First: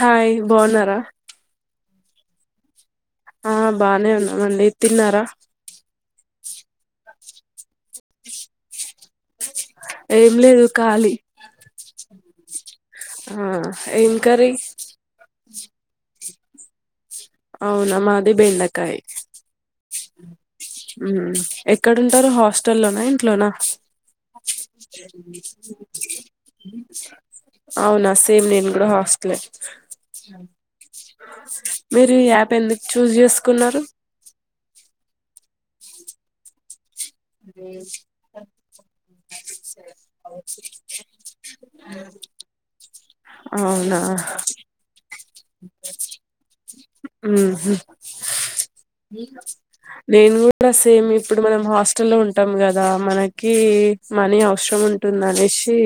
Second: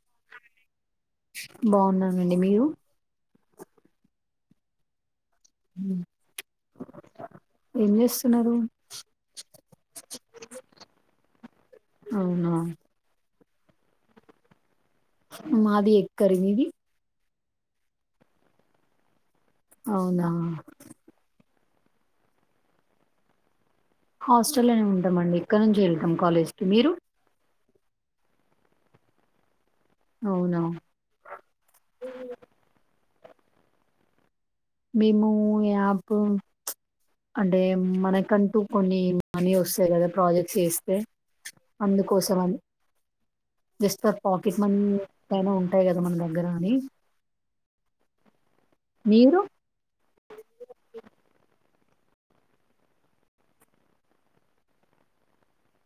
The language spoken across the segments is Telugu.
హాయ్ బావున్నారా. నండి మీరు ఆ బానే ఉన్నామండి. తిన్నారా. హ్మ్ ఏం చేస్తున్నారు. ఏం లేదు ఖాళీ అవునా ఆ ఏం కర్రీ మాది ఎగ్ కర్రీ మీది అవునా మాది బెండకాయ్. అవునా మ్ హ్మ్ ఎక్కడుంటారు హాస్టల్లోనా, ఇంట్లోనా. హాస్టల్లోనే ఉంటాం అండి. ఇక్కడ్ నుంచే వెళ్తాం. కాలేజ్కి మీరు అవునా సేమ్ నేను గూడా హాస్టల్లే. అవున మీరు ఈ యాప్ ఎందుకు చూజ్ చేసుకున్నారు. మేము ము యాపు అంటే మనకంటూ కొన్ని మనీ వస్తాయి కదా ప్రాజెక్ట్స్ చేస్తే. అందుకోసం అని అవునా జస్ట్ ఫర్ పాకెట్ మనీ పైనా ఉంటాయి గాదా. మన దగ్గర అని. మీరు [inaudible] నేను గూడా సేమ్. ఇప్పుడు మనం హాస్ స్టలో ఉంటాం గదా. మనకి మనీ అవసరం ఉంటుందనేసి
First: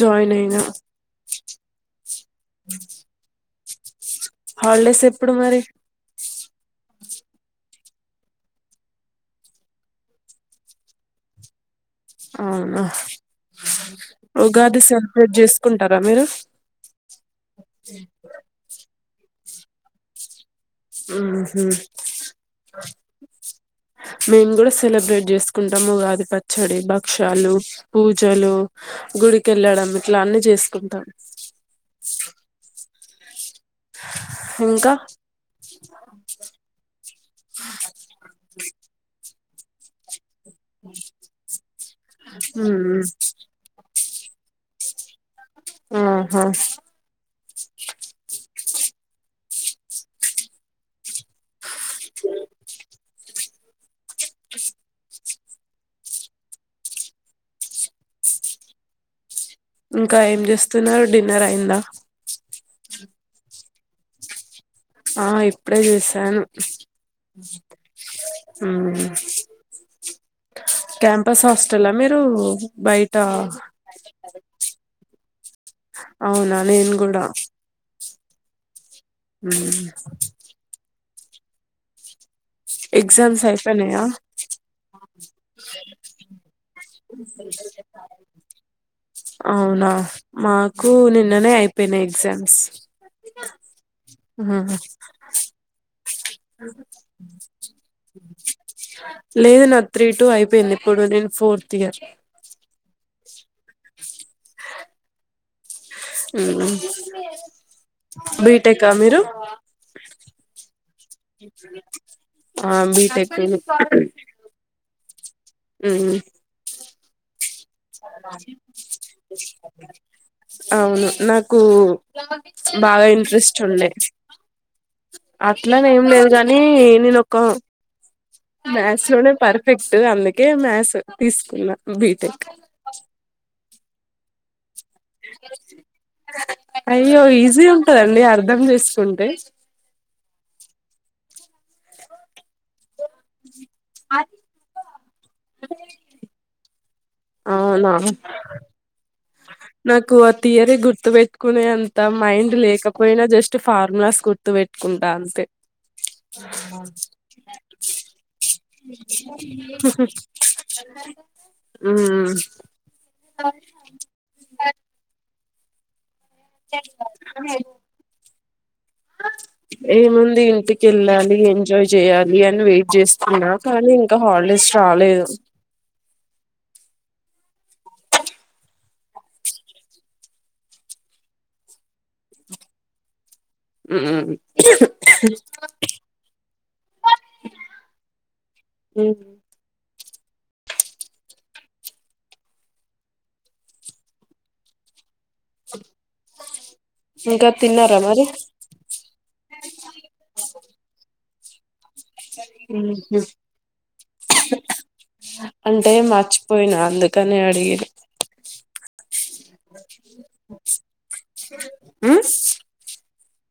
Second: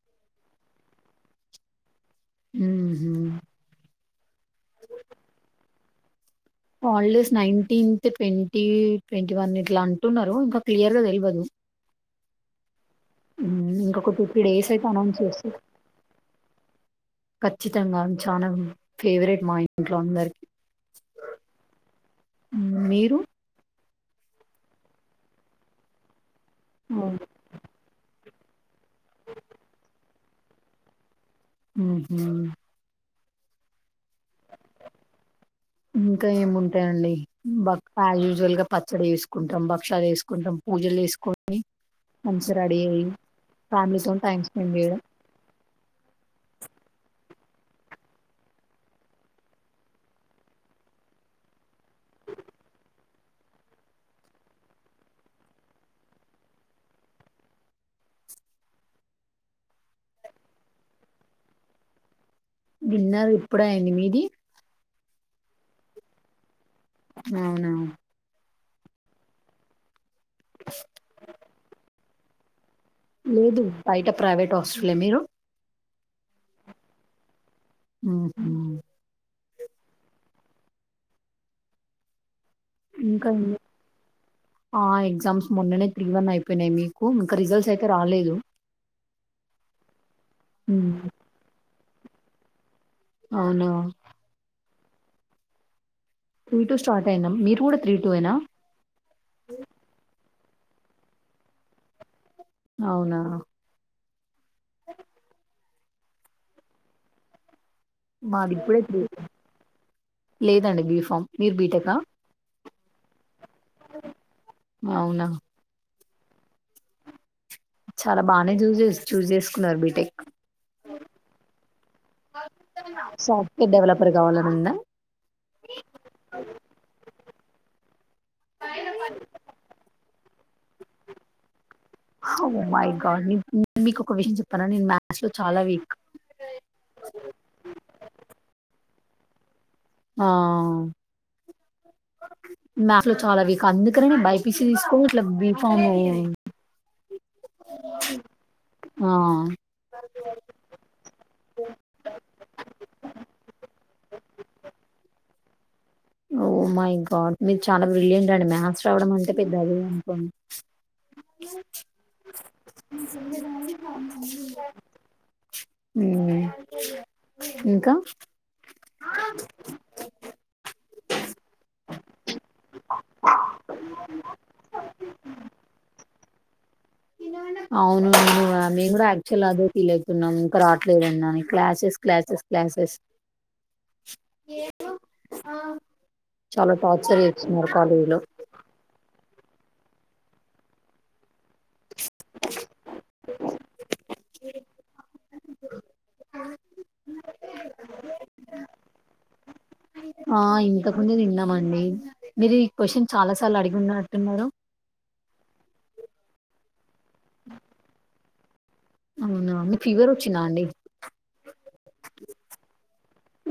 జాయిన్ అయినా. హ్మ్ హు హాల్డేస్ ఎప్పుడు మరి హాల్డేస్ నైన్టీన్త్ అయితే ట్వంటీ, ట్వంటీ వన్ ఇట్లా అంటున్నారు. ఇంకా క్లియర్ గా తెల్వాదు. అవునా ఇంకొక టూ త్రీ డేస్ ఉగాది అయితే అనౌన్స్ సెలబ్రేట్ చేస్త చేసుకుంటారా మీరు కఖచ్చితంగా చాలా ఫేవరెట్ మా ఇంట్లో అందరికి ఊహు మీరు మేము కూడా సెలబ్రేట్ చేసుకుంటాముగాది ప చ్చడి ఉహు బక్షాలు పూజ జలు గుడికెళ్ళడం ఇట్లా అన్ని చేసుకుంటాం ఇంకా ఇంకా ఏముంటాయండి బక్క యూజువల్ గా పచ్చడి వేసుకు కుంటాం పక్షాలు వేసు కొంచెం పూజలు వేసుకొని మంచి రెడీ మ్మ్ అయ్యి ఫ్యామిలీతో టైం స్పెండ్ చేయడం ఆహా స అ ఇంకా ఏం చేస్తున్నారు డిన్నర్ అయిందా డిన్నరు ఇప్పుడే అయింది ఆ ఇప్పుడే చేసాను అవునా ఆ క్యాంపస్ హాస్టల్ మీరు బయట లేదు బయట ప్రైవేట్ హాస్టలే మీరు అవునా నేను కూడా ఆహా హ ఇంకా ఎగ్జామ్స్ ఏ- అయిపోయినాయా ఆ ఎగ్జామ్స్ మొన్ననే త్రీ వన్ అయిపోయినాయి మీకు ఇంకా రిజల్ట్స్ అయితే రాలేదు అవునా మాకు ఉమ్, నిన్ననే అపో అయిపోయినాయ్ ఎగ్జామ్స్ అవునా టూ టూ స్టార్ట్ అయినాం మీరు కూడా త్రీ టూ ఏనా లేదు నా త్రీ టూ అయిపోయింది ఇప్పుడు నేను ఫోర్త్ ఇయర్ అవునా అవు మాది ఇప్పుడే లేదండి గిఫ్ మీర్ బీటెకా ఆ బీటెక్ అవునా? మ్ చాలా బాగానే చూస్ చేస్ చూస్ చేసుకున్నారు బీటెక్ అవును నాకు బాగా ఇంట్రెస్ట్ సాఫ్ట్వేర్ ఉండే డెవలపర్ కావాలని ఉందా అట్లనే ఏం లేదు కాని నేను క్కో మ్యస్ లోనేె పర్ఫెక్ట్ అంద్ గే మ్యాస్ తీసుకున్నా బీటెక్ మగాడ్ని [unintelligible] మీకు ఒక విషయం చెప్ అయ్యో ఈజీ ఉంటదండి అర్ధం చేస్ ఉంటే ఆ మ్యాక్స్లో చాలా వీక్ అందుకనే బైపీసి తీసుకో ఇట్ల బీఫామ్ అ అవునా? నాకు ఆ థియరీ గుర్తు పెట్టుకునే అంత మైండ్ లేకపోయినా జస్ట్ ఫార్ములాస్ గుర్ ర్తు పెట్కుంటా అంతే ఓ మై గాడ్ మీరు చాలా బ్రిలియంట్ అండి మ్యాథ్స్ రావడం అంటే పెద్దది అనుకోండి ఉమ్ అవు ఉమ్ ఏ ముంది ఇంటి కి వెళ్ళాలి ఎంజాయ్ చేయాలి అని వెయిట్ చేస్తున్నా కానీ ఇంకా హాలిడేస్ రాలేదు అవునువును మేము కూడా యాక్చువల్ అదే ఫీల్వుతున్నాం ఇంకా రావట్లేదని క్లాసెస్ క్లాసెస్ క్లాసెస్ మ్మ్ చాలా టార్చర్ చేస్తున్నారు కాలేజ్లో ఇంకా తిన్నార మరి ఆ ఇంతక ముందె తిన్న మండి మీరు ఈ క్వశ్చన్ చాలా సార్లు అడిగి ఉన్నట్టున్నారు అంటే మర్చిపోయినా అందుకనే అడిగిన అవునా ఫీవర్ వచ్చినా అండి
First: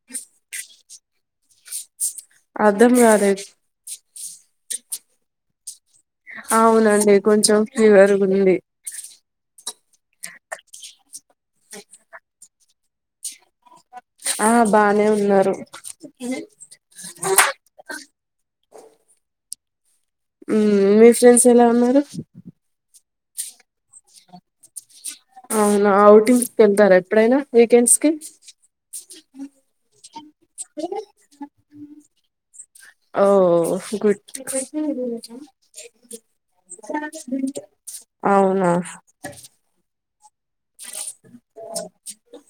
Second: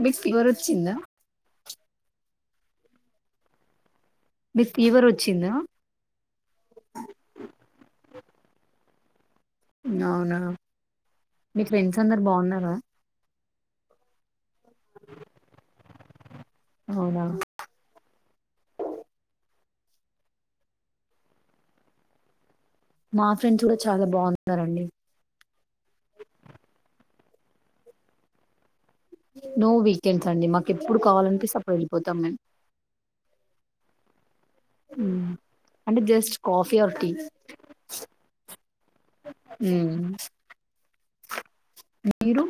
బిక్ ఫీవర్ వచ్చిందా అద్దం కాలే మీక్ ఫీవర్ వచ్చిందా? తినండి అవునా మీ ఫ్రెండ్స్ అందరు బాగున్నారా ఆ బానే ఉన్నారు అవునా మీ ఫ్రెండ్స్ ఎలా ఉన్నారు నా ఫ్రెండ్స్ కూడా చాలా బాగున్నారండి అవునా ఔటింగ్స్ కీ వెళ్తారా ఎప్పుడైనా వీకెండ్స్ కి నో వీకెండ్స్ అండి మాకు ఎప్పుడు కావాలనిపిస్తే అప్పుడు వెళ్ళిపోతాం మేం చికొడ్ అంటే జస్ట్ కాఫీ ఆర్ టీ అవునా మీరు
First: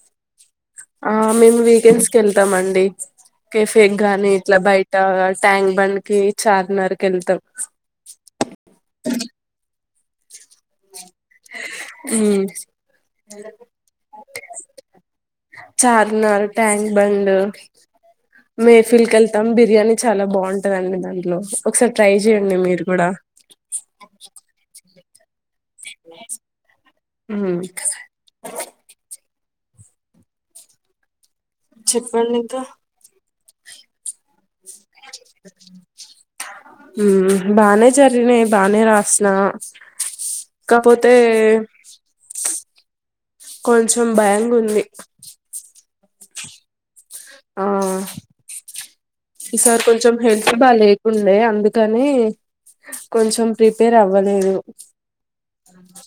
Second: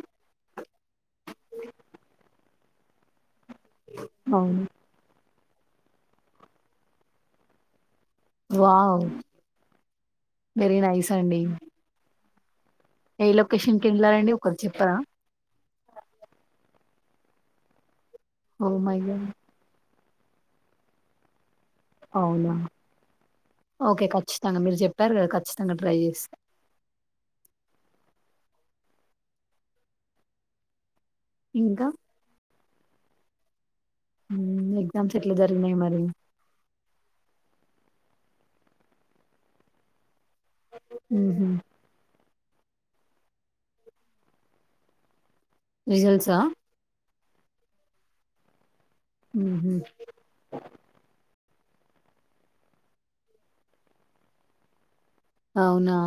ఆ మేము వీకెండ్స్ కి వెళ్తామ్ అండ్ [inaudible] కెఫే గానీ ఇట్లా అవును బయట ట్యాంక్ బండ్ కి చార్మినార్ కి వెళ్తాం వావ్ వెరి నైస్ అండి ఉమ్ ఏ లొకేషన్ కి వెళ్ళారండి ఒకటి చెప్తవా Charminar Tank Bund oh my మేఫిల్క్ god ఎళ్తాం బిర్యానీ చాలా బాగుంటందండి దాంట్లో ఒకసారి ట్రై అవునా చేయండి మీరు కూడా ప్తారు ఖచ్చ్ మ్మ్ అ ఇంకా చెప్పండి ఇంకా ఎగ్జామ్స్ ఎట్లా జరిగినాయి మరి ఉ బానే జరిగినాయి బానే రాసిన కాకపోతే హుహు. కొంచెం భయంగా ఉంది రిజల్ట్సా ఆ ఈ హుహు. సారి కొంచెం హెల్త్ బాగా లేకుండే అ అందుకని కొంచెం ప్రిపేర్ అవ్వలేదు అవునా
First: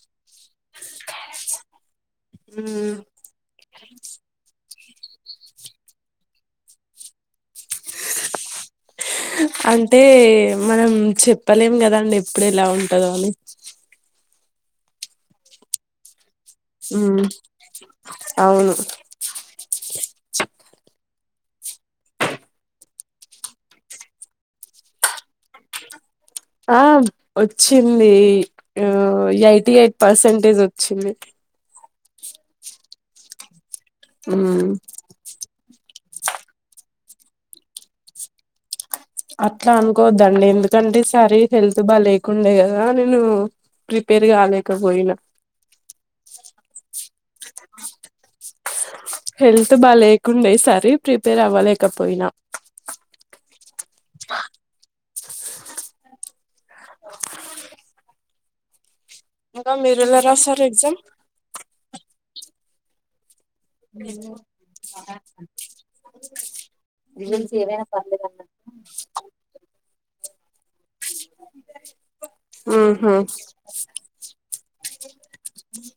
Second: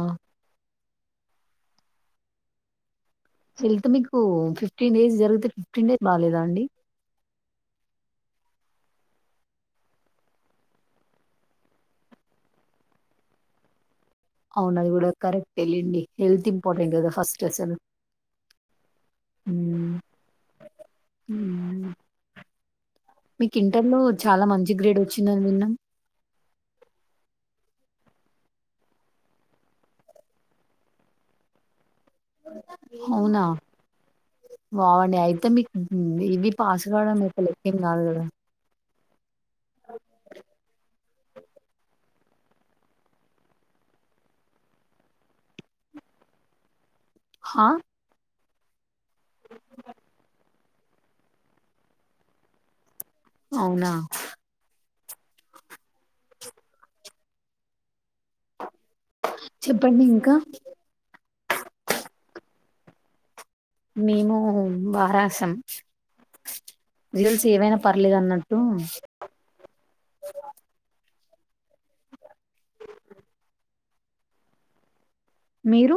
హ్మ్ వెళ్తే మీకు ఫిఫ్టీన్ డేస్ జరిగితే ఫిఫ్టీన్ డేస్ బాలేదా అండి అంటే మనం చెప్పలేం కదాండి ఎప్పుడు ఎలా ఉంటందో అని అవున అది కూడా కరెక్ట్ లెండి హెల్త్ ఇంపార్టెంట్ గదా హ్మ్ ఫస్ట్ అసలు. అవును హ్మ్. హ్మ్ మీకు ఇంటర్ లో చాలా మంచి గ్రేడ్ వచ్చిందని విన్న ఆ వచ్చింది ఎయిటీ ఎయిట్ పర్సంటేజ్ వచ్చింది అవునా ఉమ్ వావ్ అండి అయితే మీకు హ్మ్ ఇవి పాస్ కావడం ఒక లెక్క ఏం కాదు కదా అట్లా అనుకోద్దండి ఎందుకంటే సర హెల్త్ బాలే కుండా యో అనను ప్రిపేర్ కాలేకపోయినా హా హెల్త్ బాగా లేకుండే సార్ ప్రీపేర్ అవ్వలేకపోయినా అవునా ఇంకా చెప్పండి మీరెలా ఇంకా. రాసారు ఎగ్జామ్ మేము బా రాసా రిజల్ట్స్ ఏమైనా పర్లేదు అన్నట్టు [unintelligible] అ మీరు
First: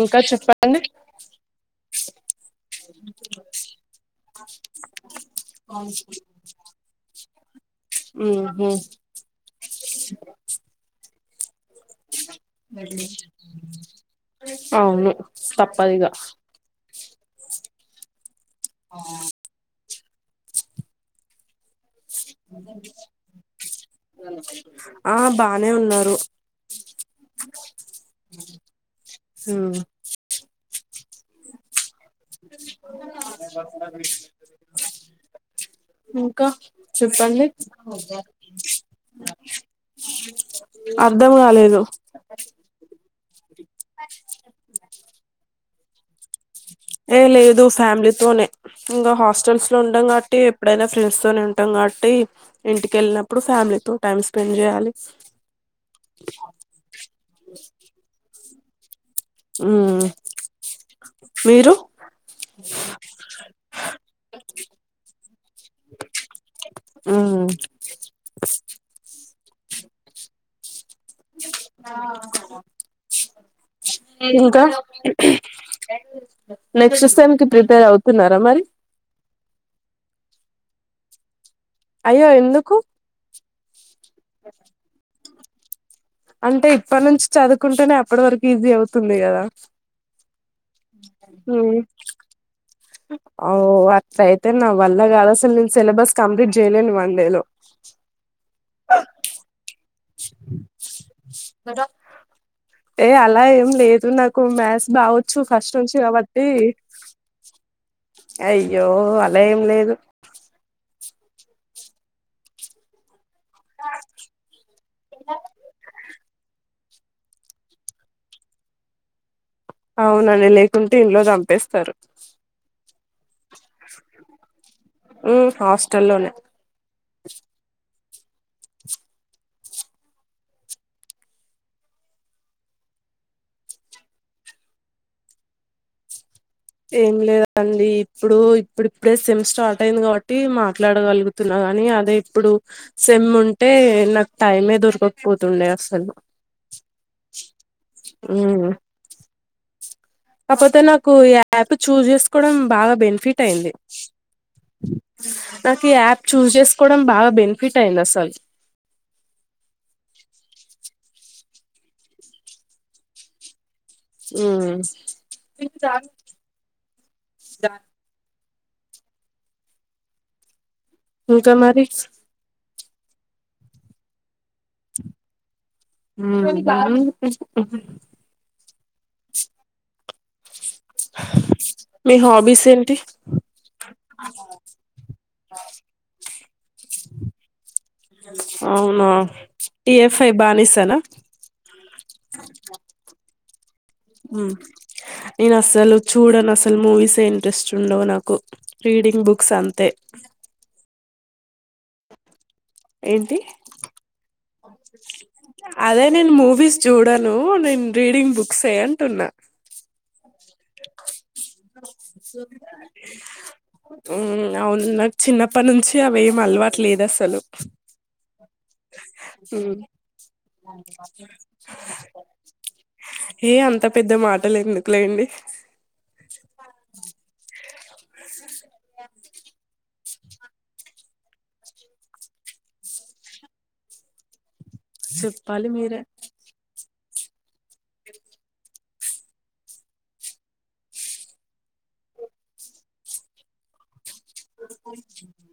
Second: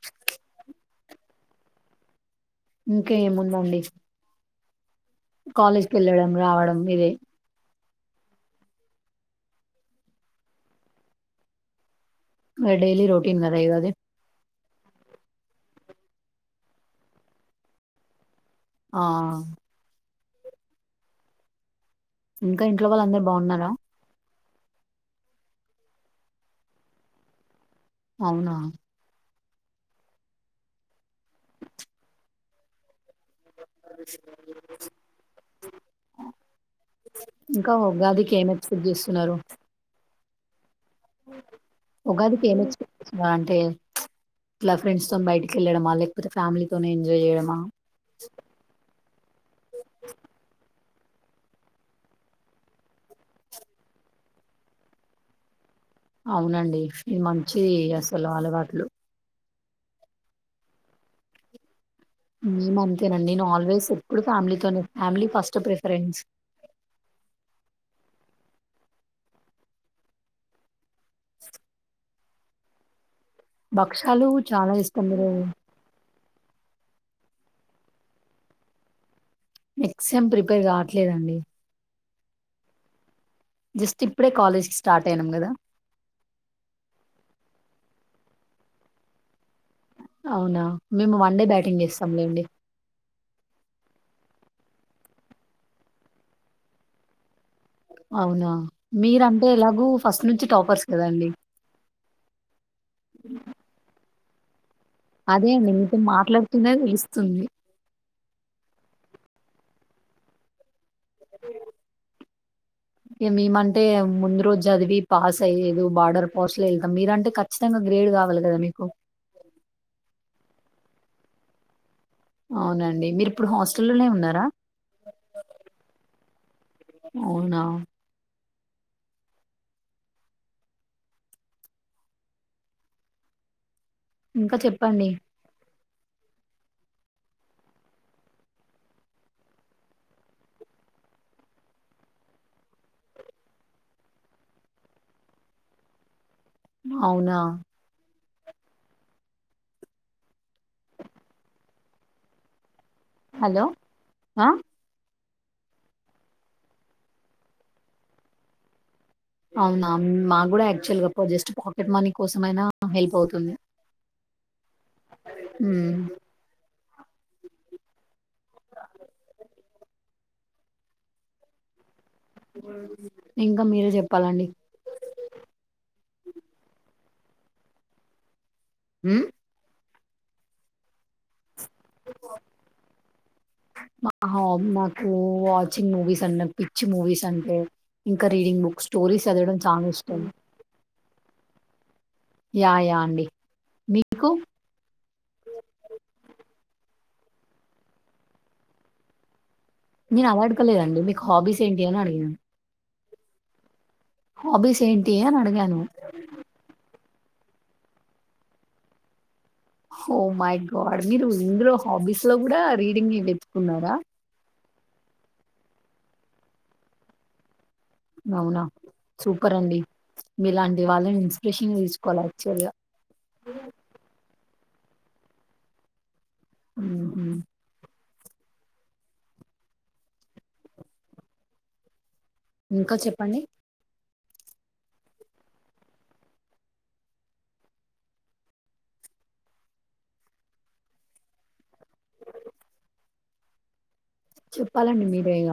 ఇంకా చెప్పండి ఇంకా ఏముందండి కాలేజ్కి వెళ్ళడం రావడం ఇదే హ్మ్ హు డైలీ రొటీన్ కదా ఎవది అవును తప్పదిగా ఆ ఇంకా ఇంట్లో వాళ్ళు అందరు బాగున్నారా ఆ బానే ఉన్నారు అవునా హ్మ్ ఇంకా చెప్పండి. ఇంకా అ ఉగాదికి ఏం ఎక్స్పెక్ట్ చేస్తున్నారు ఉగాదికి ఏం ఎక్స్పెక్ట్ అంటే ఇలా ఫ్రెండ్స్తోన్ బయటికి వెల్లడం అల్లే ఏ లేదు ఫ్యామిలీతోనే ఇంకా హాస్టల్స్లో ఉంటాం కాబట్టి ఎప్పుడైనా ఫ్రెండ్స్తోనే ఉంటాం కాబట్టి ఇంటికెళ్ళినప్పుడు ఫ్యామిలీతో టైమ్ స్పెండ్ చేయాలి. అవునండి ఇది మంచి అసలు అలవాట్ ట్లు. మ్ మీరు? మేం అంతేనండి. నేన్ ఆల్వేస్ ఎప్పుడు ఫ్యామిలీతోనే ఫ్యామిలీ ఫస్ట్ ప్రిఫరెన్స్ ఆ భక్షాలు ఇంకా చాలా ఇష్టం మీరు నెక్స్ట్ సెమ్ కి ప్రిపేర్ అవుతున్నారా మరి నెక్స్ట్ సెమ్ ప్రిపేర్ కావట్లేదండి అయ్యో ఎందుకు? జస్ట్ ఇప్పుడే కాలేజ్కి స్టార్ట్ అయినం గదా అంటే ఇప్పట్నుంచి చదువుకుంటేనే అప్పట్ వరకు ఈజీ అవుతుంది కదా అవునా మేము వన్ డే మ్మ్ బ్యాటింగ్ చేస్తాం లెండి. ఓ అట్ల అయితే నా వల్ల కాద్ అసల్ నేన్ సిలబస్ కంప్లీట్ చేయలేను వన్ డే లో అవునా మీరంటే ఎలాగో ఫస్ట్ నుంచి టాపర్స్ కదా అండి. ఏ అలా ఏం లేదు నాక్ కు మ్యాస్ అదే అండి మీతో మాట్లాడుతూనే తెలుస్తుంది. అయ్యో అలా ఏం లేదు. అ ఇగ మేమంటే ముందు రోజు చదివి పాస్ అయ్యలేదు బార్డర్ పాస్లో ఎ మీరంటే ఖచ్చితంగా గ్రేడ్ కావాలి కదా మీకు అవునండి లేకుంటే ఇంట్లో చంపేస్తరు. అవునండి మీర్ ఇప్పుడు హాస్టల్లోనే ఉన్నారా ఉమ్, హాస్టల్లోనే అవునా ఇంకా చెప్పండి. ఏం లేదండి ఇప్పుడు ఇప్పుడిప్పుడే సెమ్ స్టార్ట్ అయింది కాబట్టి మాట్లాడగలుగుతున్నా గానీ అదే ఇప్పుడు సెమ్ ఉంటే నాకు టైమే దొరకక్పోతుండే అసలు అవునా ఊ కాకపోతే నాకు ఇగ యాప్ చూజ్ చేసుకోవడం బాగా బెనిఫిట్ హలో అయింది ఆ నాకు ఈ యాప్ చూజ్ చేసుకోవడం బాగా బెనిఫిట్ అయింది అసలు అవునా మా కూడా యాక్చువల్గా జస్ట్ పాకెట్ మనీ కోసం అయిన హెల్ప్ అవుతుంది ఊ ఉమ్ దత్ ఇంకా మరి ఇంకా మీరే చెప్పాలండి ఉ [unintelligible] ఉ మీ హాబీస్ ఏంటి హా నాకు వాచింగ్ మూవీస్ అన్నా పిక్చ్చ మూవీస్ అంటే ఇంకా రీడింగ్ బుక్స్ అవునా స్టోరీస్ చదవడం చాలా ఇష్టం అ యా య అండి మీకు ఉ నేను అసలు చూడన్ అసలు మూవీస్ ఇంట్రెస్ట్ ఉండవు నాకు రీడింగ్ బుక్స్ అంతే నేను అలా అడుకోలేదండి మీ హాబీస్ ఏంటి అడిగిన ఏంటి ఏంటి అని అడిగాను. అదే నేను మూవీస్ చూడను నేను రీడింగ్ బుక్సే అంటున్నా ఓ మై గాడ్ మీరు ఇందులో హాబీస్ లో కూడా రీడింగ్ వెత్తుకున్నారా మ్, అవును నాకు చిన్నప్పటి నుంచి అవి ఏం అలవాటు లేదు అసలు అవునా సూపర్ మ్, అండి మీలాంటి వాళ్ళని ఇన్స్పిరేషన్ తీసుకోవాలి యాక్చువల్గా ఏ అంత పెద్ద మాటలు ఎందుకులేండి ఉహు [inaudible] ఇంకా చెప్పండి చెప్పాలి మీరే చెప్పాలండి మీరే ఇగ